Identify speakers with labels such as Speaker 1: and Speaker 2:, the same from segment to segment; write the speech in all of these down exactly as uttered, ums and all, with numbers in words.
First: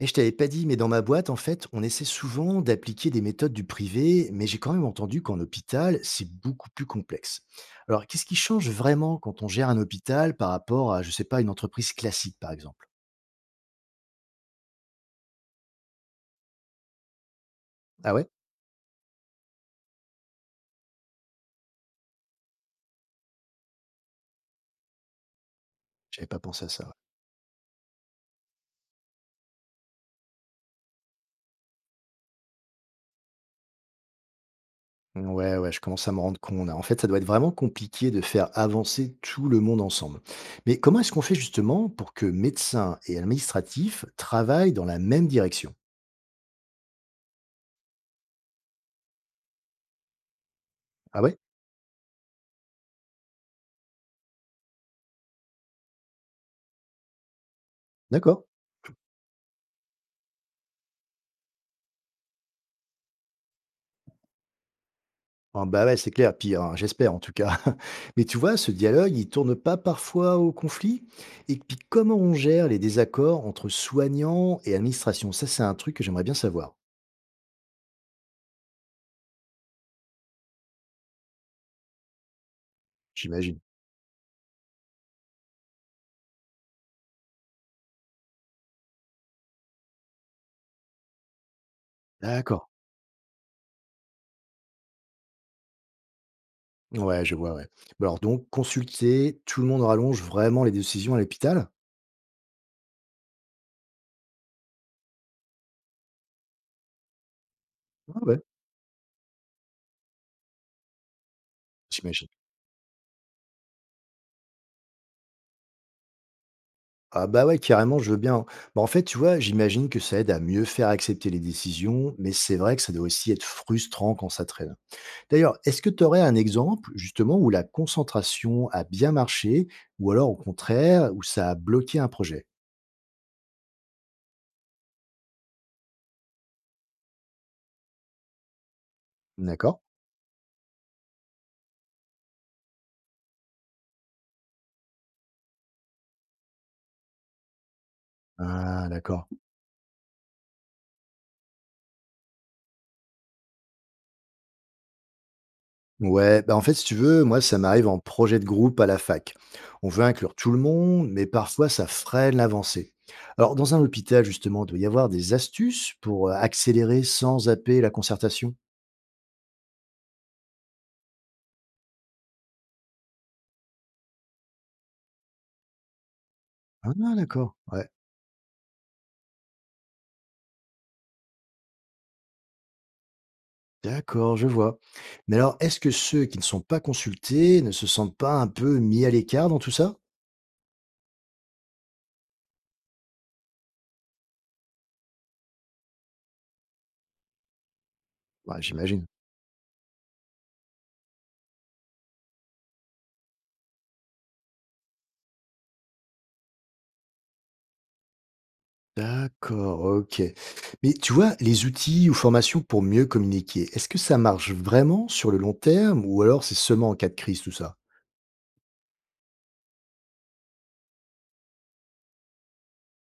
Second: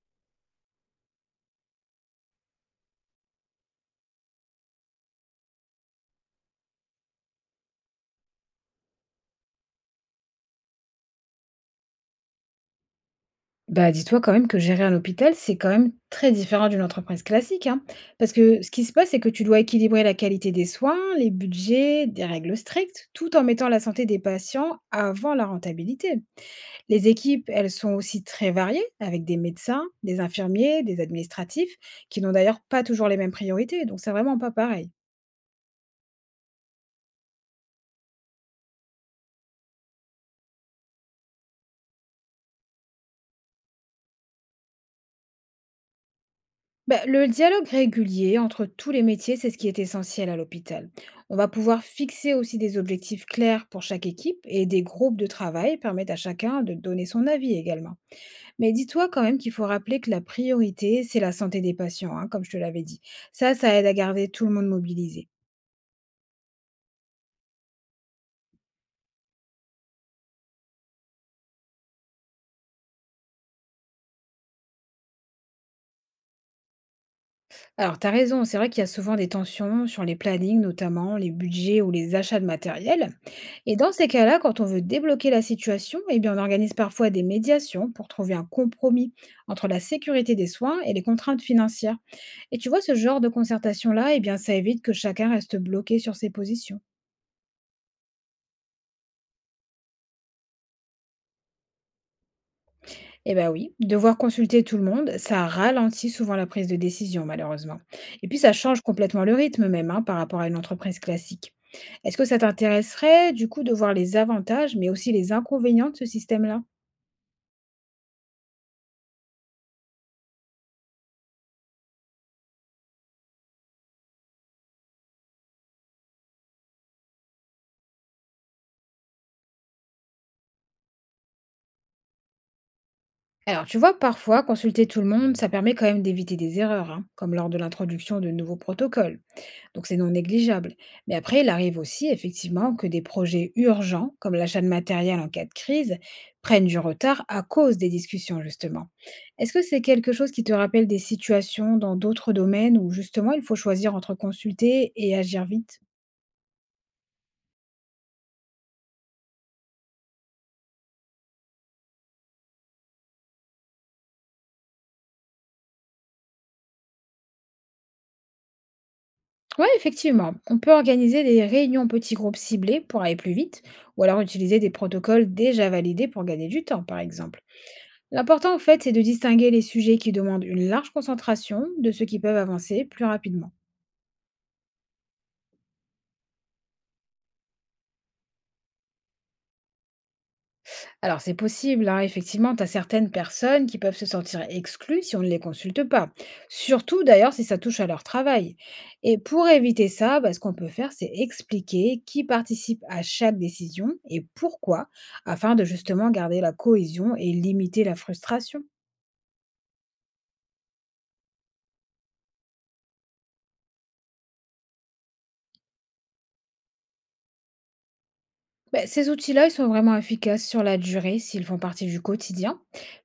Speaker 1: Et je t'avais pas dit, mais dans ma boîte, en fait, on essaie souvent d'appliquer des méthodes du privé, mais j'ai quand même entendu qu'en hôpital, c'est beaucoup plus complexe. Alors, qu'est-ce qui change vraiment quand on gère un hôpital par rapport à, je sais pas, une entreprise classique, par exemple?
Speaker 2: Bah, dis-toi quand même que gérer un hôpital, c'est quand même très différent d'une entreprise classique, hein.
Speaker 1: Ah ouais.
Speaker 2: Parce que ce qui se passe, c'est que tu dois équilibrer la qualité des soins, les budgets, des règles strictes, tout en mettant la santé des patients avant la rentabilité.
Speaker 1: J'avais pas pensé à ça.
Speaker 2: Les équipes, elles sont aussi très variées, avec des médecins, des infirmiers, des administratifs, qui n'ont d'ailleurs pas toujours les mêmes priorités, donc c'est vraiment pas pareil.
Speaker 1: Ouais, ouais, ouais, je commence à me rendre compte. En fait, ça doit être vraiment compliqué de faire avancer tout le monde ensemble. Mais comment est-ce qu'on fait justement pour que médecins et administratifs travaillent dans la même direction?
Speaker 2: Ben, le dialogue régulier entre tous les métiers, c'est ce qui est essentiel à l'hôpital.
Speaker 1: Ah ouais.
Speaker 2: On va pouvoir fixer aussi des objectifs clairs pour chaque équipe et des groupes de travail permettent à chacun de donner son avis également.
Speaker 1: D'accord.
Speaker 2: Mais dis-toi quand même qu'il faut rappeler que la priorité, c'est la santé des patients, hein, comme je te l'avais dit. Ça, ça aide à garder tout le monde mobilisé.
Speaker 1: Ah bah, ouais, c'est clair, puis, hein, j'espère en tout cas. Mais tu vois, ce dialogue, il tourne pas parfois au conflit? Et puis comment on gère les désaccords entre soignants et administration? Ça, c'est un truc que j'aimerais bien savoir.
Speaker 2: Alors, tu as raison, c'est vrai qu'il y a souvent des tensions sur les plannings, notamment les budgets ou les achats de matériel.
Speaker 1: J'imagine.
Speaker 2: Et dans ces cas-là, quand on veut débloquer la situation, eh bien, on organise parfois des médiations pour trouver un compromis entre la sécurité des soins et les contraintes financières. Et
Speaker 1: D'accord.
Speaker 2: tu vois, ce genre de concertation-là, eh bien, ça évite que chacun reste bloqué sur ses positions.
Speaker 1: Ouais, je vois, ouais. Bah, alors donc consulter, tout le monde rallonge vraiment les décisions à l'hôpital?
Speaker 2: Eh bien oui, devoir consulter tout le monde, ça ralentit souvent la prise de décision, malheureusement.
Speaker 1: Ah
Speaker 2: Et
Speaker 1: ouais,
Speaker 2: puis, ça change complètement le rythme même, hein, par rapport à une entreprise classique. Est-ce que
Speaker 1: j'imagine.
Speaker 2: ça t'intéresserait, du coup, de voir les avantages, mais aussi les inconvénients de ce système-là?
Speaker 1: Ah bah ouais, carrément, je veux bien, hein. Bah, en fait, tu vois, j'imagine que ça aide à mieux faire accepter les décisions, mais c'est vrai que ça doit aussi être frustrant quand ça traîne. D'ailleurs, est-ce que tu aurais un exemple justement où la concentration a bien marché ou alors au contraire où ça a bloqué un projet?
Speaker 2: Alors, tu vois, parfois, consulter tout le monde, ça permet quand même d'éviter des erreurs, hein, comme lors de l'introduction de nouveaux protocoles.
Speaker 1: D'accord?
Speaker 2: Donc, c'est non négligeable. Mais après, il arrive aussi, effectivement, que des projets urgents, comme l'achat de matériel en cas de crise, prennent du retard à cause des discussions,
Speaker 1: Ah
Speaker 2: justement.
Speaker 1: d'accord.
Speaker 2: Est-ce que c'est quelque chose qui te rappelle des situations dans d'autres domaines où, justement, il faut choisir entre consulter et agir vite?
Speaker 1: Ouais, bah, en fait, si tu veux, moi ça m'arrive en projet de groupe à la fac. On veut inclure tout le monde, mais parfois ça freine l'avancée. Alors dans un hôpital justement, il doit y avoir des astuces pour euh, accélérer sans zapper la concertation?
Speaker 2: Oui, effectivement. On peut organiser des réunions en petits groupes ciblés pour aller plus vite, ou alors utiliser des protocoles déjà validés pour gagner du temps, par
Speaker 1: Ah
Speaker 2: exemple.
Speaker 1: d'accord, ouais.
Speaker 2: L'important, en fait, c'est de distinguer les sujets qui demandent une large concentration de ceux qui peuvent avancer plus rapidement.
Speaker 1: D'accord, je vois. Mais alors, est-ce que ceux qui ne sont pas consultés ne se sentent pas un peu mis à l'écart dans tout ça?
Speaker 2: Alors c'est possible, hein, effectivement, tu as certaines personnes qui peuvent se sentir exclues si on ne les consulte pas. Surtout d'ailleurs si ça touche à leur travail.
Speaker 1: Ouais, j'imagine.
Speaker 2: Et pour éviter ça, bah, ce qu'on peut faire, c'est expliquer qui participe à chaque décision et pourquoi, afin de justement garder la cohésion et limiter la frustration.
Speaker 1: D'accord, OK. Mais tu vois, les outils ou formations pour mieux communiquer, est-ce que ça marche vraiment sur le long terme ou alors c'est seulement en cas de crise tout ça?
Speaker 2: Beh, ces outils-là, ils sont vraiment efficaces sur la durée s'ils font partie du quotidien,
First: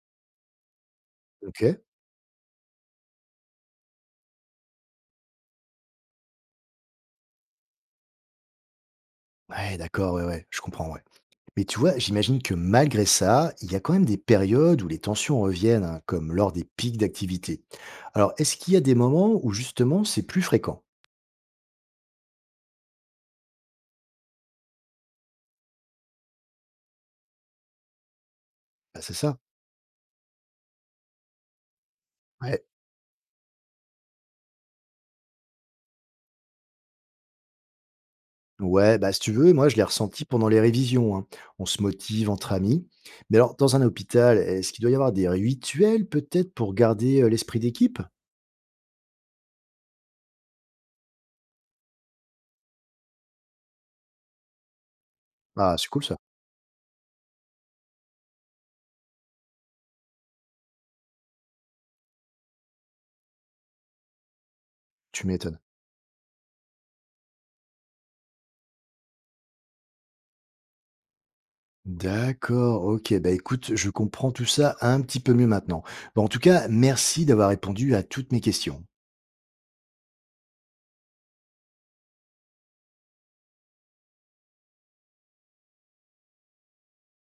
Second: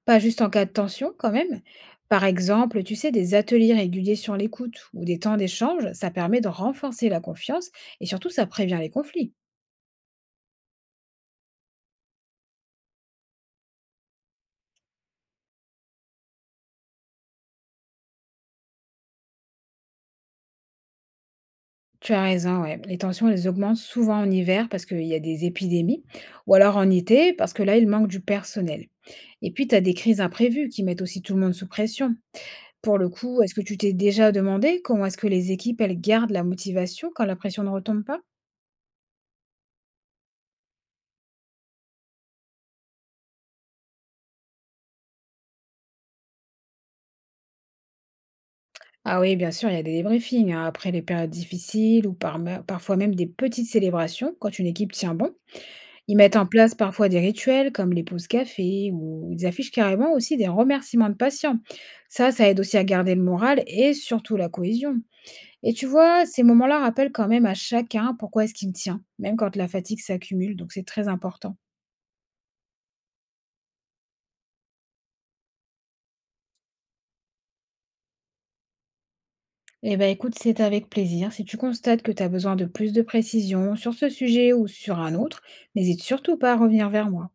Speaker 2: pas juste en cas de tension quand même.
Speaker 1: OK.
Speaker 2: Par exemple, tu sais, des ateliers réguliers sur l'écoute ou des temps d'échange, ça permet de renforcer la confiance et surtout ça prévient les conflits.
Speaker 1: Ouais, d'accord, ouais, ouais, je comprends, ouais. Mais tu vois, j'imagine que malgré ça, il y a quand même des périodes où les tensions reviennent, hein, comme lors des pics d'activité. Alors, est-ce qu'il y a des moments où justement c'est plus fréquent?
Speaker 2: Tu as raison, ouais. Les tensions, elles augmentent souvent en hiver parce qu'il y a des épidémies, ou alors en été parce que là, il manque du personnel.
Speaker 1: Bah, c'est ça.
Speaker 2: Et puis, tu as des crises imprévues qui mettent aussi tout le monde sous pression.
Speaker 1: Ouais.
Speaker 2: Pour le coup, est-ce que tu t'es déjà demandé comment est-ce que les équipes, elles gardent la motivation quand la pression ne retombe pas?
Speaker 1: Ouais, bah, si tu veux, moi je l'ai ressenti pendant les révisions, hein. On se motive entre amis. Mais alors, dans un hôpital, est-ce qu'il doit y avoir des rituels peut-être pour garder euh, l'esprit d'équipe?
Speaker 2: Ah oui, bien sûr, il y a des débriefings, hein, après les périodes difficiles ou par parfois même des petites célébrations quand une équipe tient bon.
Speaker 1: Ah, c'est cool ça.
Speaker 2: Ils mettent en place parfois des rituels comme les pauses café ou ils affichent carrément aussi des remerciements de patients. Ça, ça aide aussi à garder le moral et surtout la cohésion.
Speaker 1: Tu m'étonnes.
Speaker 2: Et tu vois, ces moments-là rappellent quand même à chacun pourquoi est-ce qu'il tient, même quand la fatigue s'accumule, donc c'est très important.
Speaker 1: D'accord, ok. Bah écoute, je comprends tout ça un petit peu mieux maintenant. Bon, en tout cas, merci d'avoir répondu à toutes mes questions.
Speaker 2: Eh bien écoute, c'est avec plaisir. Si tu constates que tu as besoin de plus de précisions sur ce sujet ou sur un autre, n'hésite surtout pas à revenir vers moi.